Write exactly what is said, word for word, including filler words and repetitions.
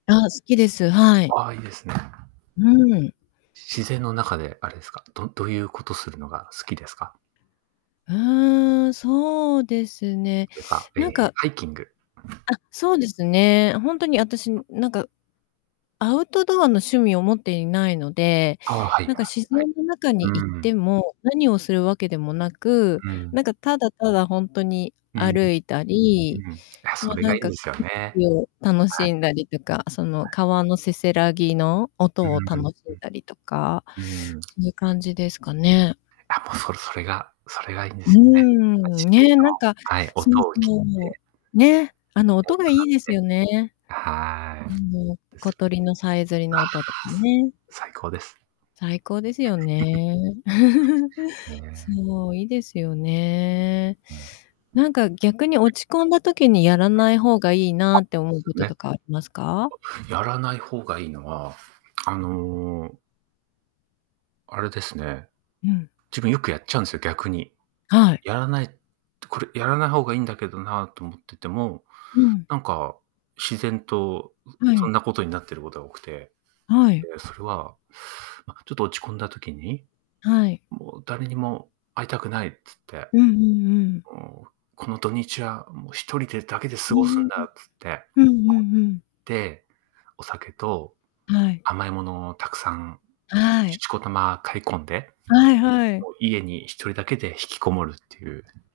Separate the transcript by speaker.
Speaker 1: あ、好きです、はい。
Speaker 2: ああ、いいですね。
Speaker 1: うん。
Speaker 2: 自然の中であれですか、どどういうことするのが好きですか？
Speaker 1: うん、そうですね。
Speaker 2: とか、え
Speaker 1: なん
Speaker 2: え、
Speaker 1: か
Speaker 2: ハイキング。
Speaker 1: あ、そうですね。本当に私なんかアウトドアの趣味を持っていないので、
Speaker 2: ああ、はいは
Speaker 1: な
Speaker 2: い
Speaker 1: んか、自
Speaker 2: はい。
Speaker 1: 然の中に行
Speaker 2: う
Speaker 1: って
Speaker 2: ん。
Speaker 1: も、何をするわけでもなく、
Speaker 2: うん。
Speaker 1: なんか、ただただ本当に
Speaker 2: うん。
Speaker 1: 歩いた
Speaker 2: う
Speaker 1: り、
Speaker 2: ん。あ、
Speaker 1: も
Speaker 2: そ
Speaker 1: う
Speaker 2: れ
Speaker 1: な
Speaker 2: が
Speaker 1: ん
Speaker 2: いいん
Speaker 1: か、
Speaker 2: で
Speaker 1: 景
Speaker 2: すよね。
Speaker 1: 色を楽
Speaker 2: は
Speaker 1: し
Speaker 2: い。
Speaker 1: んだりとか、そ
Speaker 2: は
Speaker 1: の
Speaker 2: い。
Speaker 1: 川のせせらぎの
Speaker 2: う
Speaker 1: 音を楽
Speaker 2: ん、
Speaker 1: しんだりとか、
Speaker 2: うん。うん。
Speaker 1: そういう感じですかね。
Speaker 2: あ、もうそそれがそれがいいんで
Speaker 1: う
Speaker 2: すよね。
Speaker 1: ん、
Speaker 2: 自然
Speaker 1: ね、なんか、
Speaker 2: の、はい、
Speaker 1: そう
Speaker 2: 音を聞い
Speaker 1: そ
Speaker 2: て。
Speaker 1: う、ね、あ
Speaker 2: 一
Speaker 1: の
Speaker 2: 体
Speaker 1: 音が
Speaker 2: と
Speaker 1: い
Speaker 2: なっ
Speaker 1: いです
Speaker 2: て。
Speaker 1: よね。
Speaker 2: はい。
Speaker 1: うん、
Speaker 2: ですよ
Speaker 1: 小鳥
Speaker 2: ね。
Speaker 1: のさえずりの音 [unintelligible] ね。
Speaker 2: 最高です。
Speaker 1: 最高ですよね。
Speaker 2: ね。
Speaker 1: そう、いいですよね。
Speaker 2: うん。
Speaker 1: なんか逆に
Speaker 2: [unintelligible]
Speaker 1: 落ち込んだ時にやら
Speaker 2: はい。あ、
Speaker 1: ない方がいいなって思う
Speaker 2: す
Speaker 1: こと
Speaker 2: ね。
Speaker 1: とかありますか？
Speaker 2: やらない方がいいのは、あのあれですね。
Speaker 1: うん。
Speaker 2: 自分よくやっちゃうんすよ、逆に。
Speaker 1: はい。
Speaker 2: やらないこれやらない方がいいんだけどなと思ってても、
Speaker 1: うん。
Speaker 2: なんか、自然と
Speaker 1: は
Speaker 2: そ
Speaker 1: い。
Speaker 2: んなことになっていることが多くて、
Speaker 1: はい。
Speaker 2: でそれはま、ちょっと落ち込んだ時に、
Speaker 1: はい。
Speaker 2: もう誰にも会いたくないっつって。
Speaker 1: うんうんうん。
Speaker 2: もうこの土日はもうひとりでだけで
Speaker 1: う
Speaker 2: 過
Speaker 1: ー
Speaker 2: ごすんだ
Speaker 1: ん。
Speaker 2: つって、
Speaker 1: うんう
Speaker 2: コン
Speaker 1: んうん。
Speaker 2: ビニ行って、お酒と
Speaker 1: はい。
Speaker 2: 甘いものをたくさん、
Speaker 1: はい。
Speaker 2: しこたま買い込んで、
Speaker 1: はいはい。
Speaker 2: もう家にひとりだけで引きこもるっていう。